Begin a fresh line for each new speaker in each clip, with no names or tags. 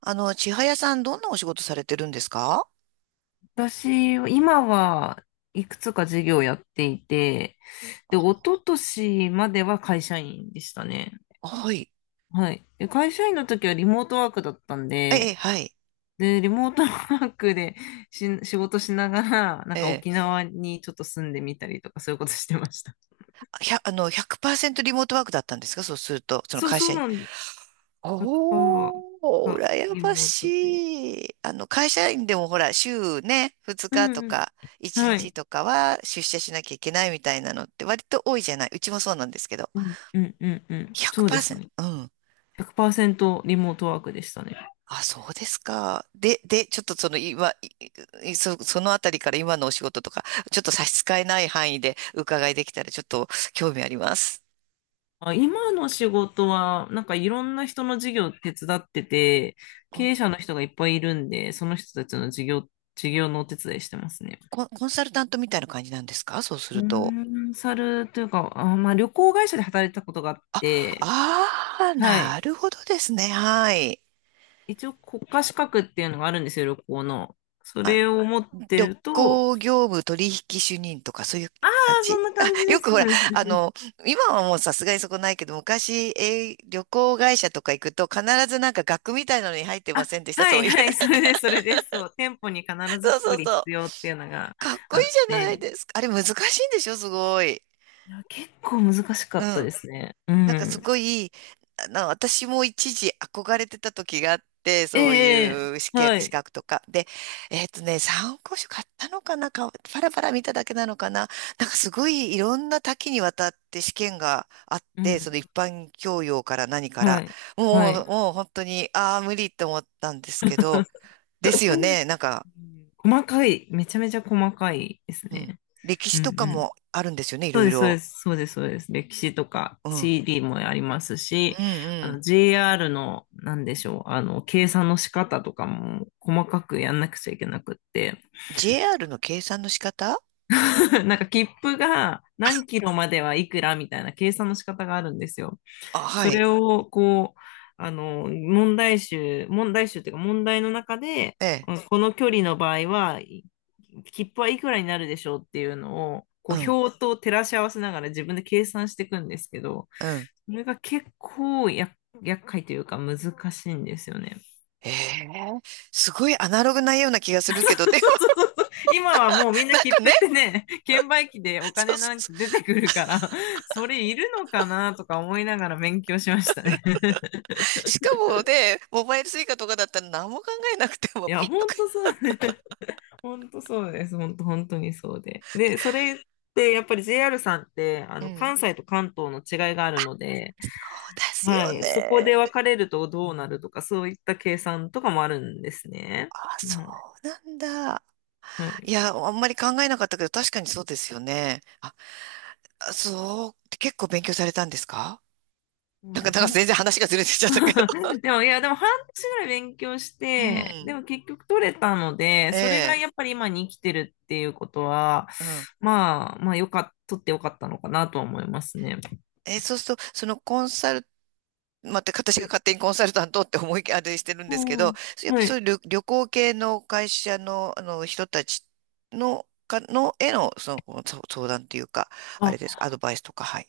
千早さん、どんなお仕事されてるんですか？
私、今はいくつか事業やっていて、で、一昨年までは会社員でしたね。
はい。
はい。で、会社員の時はリモートワークだったん
ええ、
で、
はい。
で、リモートワークで仕事しながら、なん
え
か
え、
沖縄にちょっと住んでみたりとか、そういうことしてました。
100%リモートワークだったんですか？そうすると、その
そう、
会
そ
社
う
員。
なんです。100%
おー、
が
羨
リ
ま
モートで。
しい。会社員でもほら、週ね、2
う
日と
んうん。
か、1
は
日
い。
とかは出社しなきゃいけないみたいなのって割と多いじゃない。うちもそうなんですけど。
うんうんうんうん。そうです
100%？
ね。
うん。
100%リモートワークでしたね。
あ、そうですか。で、ちょっとその今、いいそ、そのあたりから今のお仕事とか、ちょっと差し支えない範囲で伺いできたらちょっと興味あります。
あ、今の仕事は、なんかいろんな人の事業手伝ってて、
お。
経営者の人がいっぱいいるんで、その人たちの事業のお手伝いしてますね。
コンサルタントみたいな感じなんですか？そうす
コ
ると。
ンサルというか、あ、まあ旅行会社で働いてたことがあっ
あ、
て、
ああ、
は
な
い。
るほどですね。はい。
一応国家資格っていうのがあるんですよ、旅行の。そ
あ、
れを持って
旅
ると、
行業務取引主任とかそういう
あ
感
あ、そ
じ。
んな
あ、
感じで
よく
す。
ほ
そ
ら、
うです
あの、今はもうさすがにそこないけど、昔、旅行会社とか行くと必ずなんか額みたいなのに入ってま
あ、
せんでした、
は
そ
い、
ういう。
はい、それです、それです。そう、店舗に必ず
そう
一
そう
人必
そう。
要っていうのが
かっこ
あ
いい
っ
じゃない
て、
ですか。あれ難しいんでしょ？すごい。
いや、結構難しか
う
った
ん。
ですね。う
なんかす
ん。
ごい、私も一時憧れてた時があって、そう
ええ、
いう試験、
は
資
い。
格とか。で、参考書買ったのかなパラパラ見ただけなのかな。なんかすごいいろんな多岐にわたって試験があっ
う
て、その
ん。
一般教養から何か
は
ら、
い。
も
はい。
う、もう本当に、ああ、無理って思ったんですけど、ですよね。
う
なんか、
ん、細かい。めちゃめちゃ細かいです
うん。
ね。
歴
う
史
ん
とか
うん。
もあるんですよね、い
そう
ろい
です、そう
ろ。
です、そうです、そうです。歴史とか
うん。
地理もありますし、
うんう
あの
ん。
JR の、なんでしょう、計算の仕方とかも細かくやんなくちゃいけなくって、
JR の計算の仕方？
なんか切符が何キロまではいくらみたいな計算の仕方があるんですよ。
あ、は
そ
い。
れを、こう、問題集っていうか問題の中で、
ええ。
うん、この距離の場合は、切符はいくらになるでしょうっていうのを、こ
う
う、
ん。
表と照らし合わせながら自分で計算していくんですけど、
うん。
それが結構厄介というか難しいんですよね。
ええ。すごいアナログなような気がするけど、でも
今はもうみんな
なん
切
か
符
ね、
ってね、券売機でお
そう
金
そ
な
う
んか
そ
出てくるから、それいるのかなとか思いながら勉強しましたね。
う。しかもね、モバイルスイカとかだったら何も考えなくても
いや、
ピッ
ほ
とか。
んとそうね。本当そうです。本当、本当にそうで。で、それってやっぱり JR さんってあ
う
の
ん。
関西と関東の違いがあるので、
そうです
は
よ
い、そこ
ね。
で分かれるとどうなるとか、そういった計算とかもあるんですね。
あ、そ
はい。
うなんだ。
は
い
い、
や、あんまり考えなかったけど、確かにそうですよね。あ、あそう。結構勉強されたんですか？
そう
なん
で、
か、なんか全然話がずれてきちゃったけど。
でも、いや、でも半年ぐらい勉強し
う
て、で
ん。
も結局取れたので、
え
それが
え。
やっぱり今に生きてるっていうことは、
うん。
まあ、まあ、よかっ、取ってよかったのかなとは思いますね。
そうすると、そのコンサル、また私
は
が
い。
勝手にコンサルタントって思いあれしてるんですけ
う
ど、
ん。
やっぱ
は
そう
い。
いう旅行系の会社の、あの人たちの、の、への、その、そ相談っていうか、あれで
あ
すか、アドバイスとか、はい。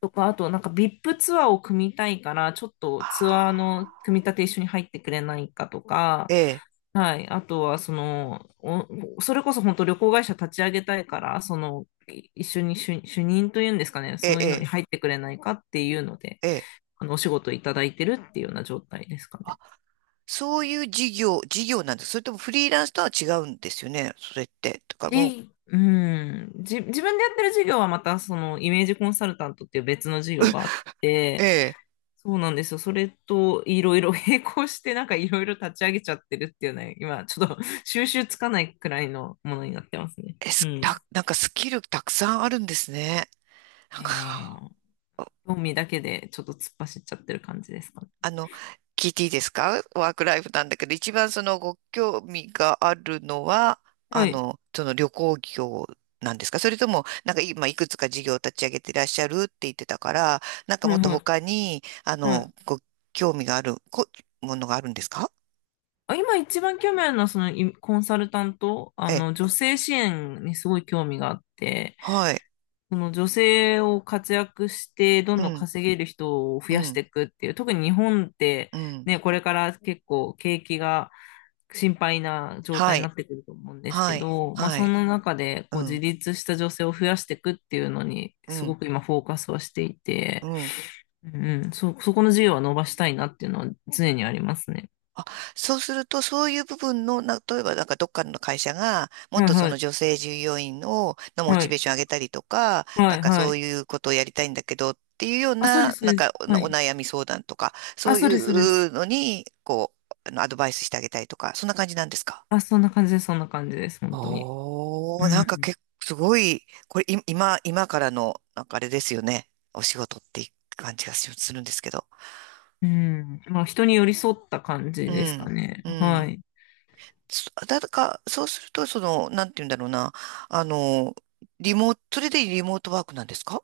とか、あとなんか VIP ツアーを組みたいから、ちょっ
あ
とツアー
あ、
の組み立て一緒に入ってくれないかとか、
ええ、
はい。あとは、その、それこそ本当旅行会社立ち上げたいから、その、一緒に主任というんですかね、
え
そうい
え、
うのに
え
入ってくれないかっていうので、
え、ええ。
あの、お仕事いただいてるっていうような状態ですかね。
そういう事業なんです。それともフリーランスとは違うんですよね、それって。とかも
うん、自分でやってる事業はまた、その、イメージコンサルタントっていう別の事業があっ
う、
て、
え
そうなんですよ。それといろいろ 並行してなんかいろいろ立ち上げちゃってるっていうね、今ちょっと 収集つかないくらいのものになってますね。
え、え、
う
す
ん。い
た、なんかスキルたくさんあるんですね。なん
やいやいや、
か、
興味だけでちょっと突っ走っちゃってる感じですかね。
あの、聞いていいですか？ワークライフなんだけど、一番そのご興味があるのは、
はい。
その旅行業なんですか？それとも、なんか今いくつか事業を立ち上げていらっしゃるって言ってたから、なんか
は
も
い
っと
はい。
他に、
はい。
ご興味があるものがあるんですか？
あ、今一番興味あるのはそのコンサルタント、あ
え、
の女性支援にすごい興味があって、
はい。
その女性を活躍してどん
う
どん
ん、
稼げる人を増
う
やし
ん、
ていくっていう、特に日本って
うん。
ね、これから結構景気が心配な状態
は
に
い、
なってくると思うんです
は
け
い、
ど、まあ、
は
そ
い。
の中で
う
こう自
ん、
立した女性を増やしていくっていうのに
う
すご
ん、
く今フォーカスはしてい
う
て、
ん。
うんうん、そこの授業は伸ばしたいなっていうのは常にありますね。
あ、そうすると、そういう部分の、例えばなんかどっかの会社が、も
は
っ
い
とそ
は
の女
い。
性従業員を、のモ
は
チ
い。
ベーション上げたりとか、な
は
ん
い
か
は
そう
い。
いうことをやりたいんだけどっていうよう
あ、そうで
な、
す、そう
なん
で
か
す。は
お、お
い。
悩み相談とか、そ
あ、
う
そ
い
うです、そうです。
うのに、こう、アドバイスしてあげたりとか、そんな感じなんですか？
あ、そんな感じです、そんな感じです、本当に。
お
う
ー、なんか
ん。
結構すごい、これい今からの、なんかあれですよね。お仕事っていう感じがしするんですけど。
うん。まあ、人に寄り添った感じ
う
ですか
ん、
ね。
う
は
ん。
い。
そだか、そうすると、その、なんて言うんだろうな。あの、リモート、それでリモートワークなんですか？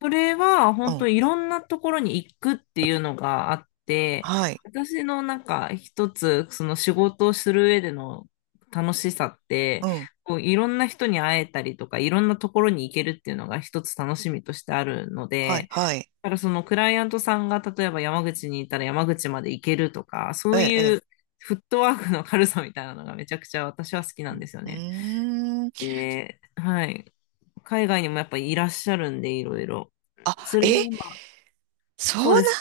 それは
う
本
ん。
当いろんなところに行くっていうのがあって、
はい。
私のなんか一つその仕事をする上での楽しさっ
う
て、
ん。
こういろんな人に会えたりとか、いろんなところに行けるっていうのが一つ楽しみとしてあるの
はい、
で、
はい。
だからそのクライアントさんが例えば山口にいたら山口まで行けるとか、そ
え
う
え、え
いう
え。
フットワークの軽さみたいなのがめちゃくちゃ私は好きな
う
んで
ん。
すよね。
うーん。
で、はい。海外にもやっぱいらっしゃるんで、いろいろ。
あ、
それで
え、
今
そ
そ
う
うです。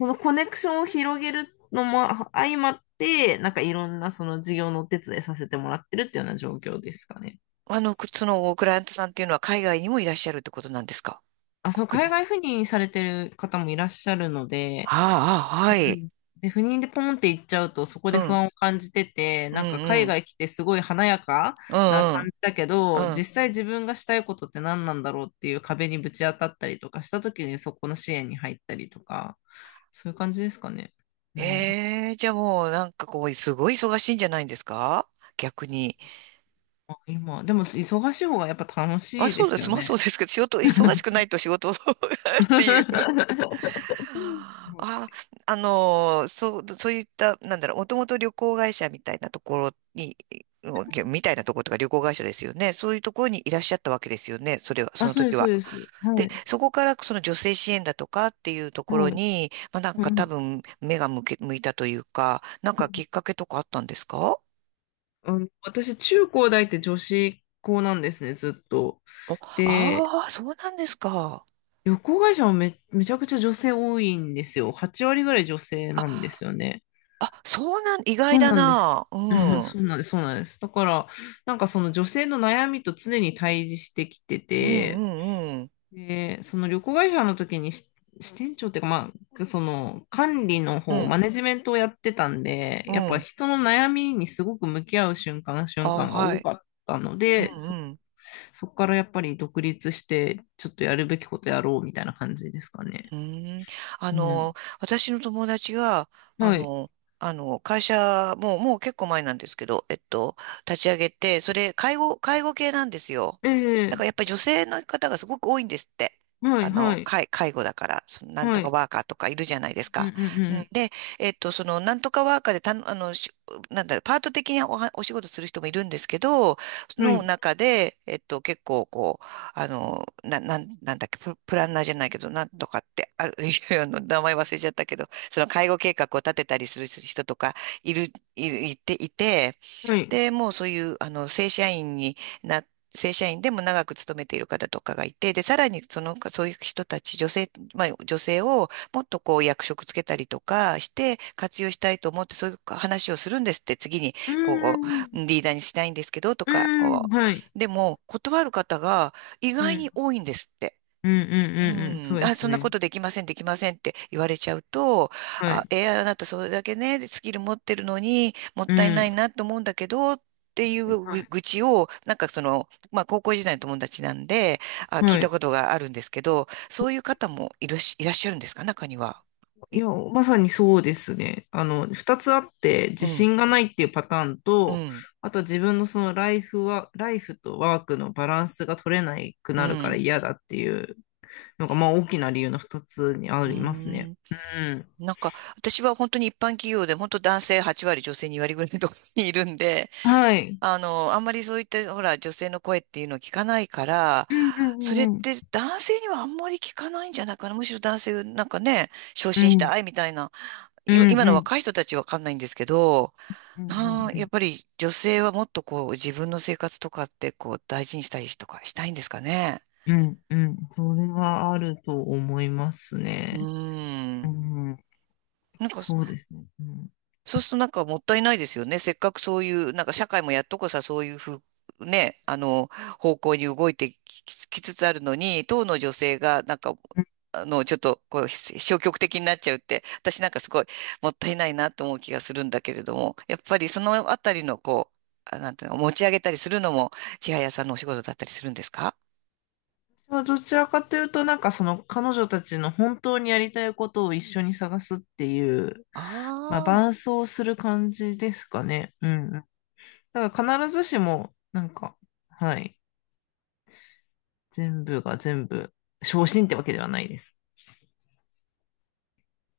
そのコネクションを広げるのも相まって、なんかいろんなその事業のお手伝いさせてもらってるっていうような状況ですかね。
な、くその、クライアントさんっていうのは海外にもいらっしゃるってことなんですか？
あ、そう、
国
海
内。
外赴任されてる方もいらっしゃるので、
ああ、あ
う
は
ん
い。
うん、で、赴任でポンって行っちゃうと、そこ
う
で不
ん。
安を感じてて、
うん、
なんか
う
海
ん。
外来てすごい華やか
う
な
ん、う
感
ん。
じだけ
う
ど、
ん。
実際自分がしたいことって何なんだろうっていう壁にぶち当たったりとかした時にそこの支援に入ったりとか、そういう感じですかね。うん。
ええ、じゃあもう、なんかこう、すごい忙しいんじゃないんですか？逆に。
今、でも忙しい方がやっぱ楽
まあ、
しいで
そうで
す
す。
よ
まあそう
ね。
ですけど、仕事、忙しくな いと仕事 っていう。あ、そういった、なんだろう、もともと旅行会社みたいなところとか旅行会社ですよね。そういうところにいらっしゃったわけですよね。それは、そ
あ、
の
そうで
時
す、そう
は。
です。
で、
はい。
そこからその女性支援だとかっていうところ
はい。
に、まあなん
う
か多
ん。
分目が向いたというか、なんかきっかけとかあったんですか？
うん、私、中高大って女子校なんですね、ずっと。
お、
で、
ああー、そうなんですか。
旅行会社もめちゃくちゃ女性多いんですよ。8割ぐらい女性
あ、
なんですよね。
あそうなん、意外
そう
だ
なんです。
な。う
うん、
ん。
そうなんです、そうなんです。だから、なんかその女性の悩みと常に対峙してきて
うんう
て、
んうん。
で、その旅行会社の時に支店長っていうか、まあ、その管理の
う
方、マ
ん
ネジメントをやってたんで、
う
やっぱ
ん。
人の悩みにすごく向き合う瞬間、瞬
あ、
間が
は
多
い。
かったの
うん
で、
うん。
そこからやっぱり独立して、ちょっとやるべきことやろうみたいな感じですかね。
うーん。あ
うん。
の、私の友達が、あ
はい。
の、会社、もう結構前なんですけど、立ち上げて、介護系なんですよ。
え
だか
え、
らやっぱり女性の方がすごく多いんですって。
はい、はい、
介護だから、なん
は
とか
い。
ワーカーとかいるじゃないです
うん、う
か。うん、
ん、
で、なんとかワーカーでたの、しなんだろう、パート的にお仕事する人もいるんですけど、
うん。は
の
い、
中で、結構、こう、なんだっけ、プランナーじゃないけど、なんとかって、ある、いや名前忘れちゃったけど、その介護計画を立てたりする人とか、いて、
はい。
で、もうそういう、な、正社員でも長く勤めている方とかがいて、で、さらにその、そういう人たち、女性をもっとこう役職つけたりとかして活用したいと思って、そういう話をするんですって、次に、
う
こ
ん、うん、
う、リーダーにしないんですけど、と
う
か、
ん、
こ
はい。
う。でも、断る方が意
う
外に
ん、
多いんですって。
うん、う
う
ん、うん、うん、そ
ん、
うで
あ、
す
そんなこ
ね。
とできません、できませんって言われちゃうと、
は
あ、
い。
あなたそれだけね、スキル持ってるのにもっ
う
たいない
ん。
なと思うんだけど、っていう
は
ぐ
い。
愚痴を、なんかその、まあ高校時代の友達なんで、あ、聞い
は
た
い。
ことがあるんですけど、そういう方もいらっしゃるんですか、中には。
い
い
や、まさにそうですね。あの、二つあって、
う
自
ん、
信がないっていうパターン
う
と、
ん、
あと自分のそのライフとワークのバランスが取れなく
う
なるから
ん。
嫌だっていうのが、まあ大きな理由の二つにあ
うー
りますね。
ん、
うん。
なんか、私は本当に一般企業で、本当男性8割、女性2割ぐらいのところにいるんで、
はい。
あんまりそういった、ほら、女性の声っていうのを聞かないから、
うんう
それっ
んうん
て男性にはあんまり聞かないんじゃないかな。むしろ男性、なんかね、昇
う
進し
ん。
たいみたいな、
う
い
んう
今
ん
の
う
若い
ん
人たちわかんないんですけど、
うん
なあ、
う
やっ
ん
ぱり女性はもっとこう、自分の生活とかってこう、大事にしたりとかしたいんですかね。
うんうん。それはあると思います
う
ね。
ー
う
ん。
ん。
なんか、
そうですね。うん。
そうするとなんかもったいないですよね。せっかくそういう、なんか社会もやっとこさ、そういうね、方向に動いてきききつつあるのに、当の女性が、なんか、ちょっと、こう、消極的になっちゃうって、私なんかすごいもったいないなと思う気がするんだけれども、やっぱりそのあたりの、こう、あなんていうの、持ち上げたりするのも、千早さんのお仕事だったりするんですか？
まあどちらかというと、なんかその彼女たちの本当にやりたいことを一緒に探すっていう、まあ
あ
伴走する感じですかね。うん。だから必ずしも、なんか、はい。全部が全部、昇進ってわけではないです。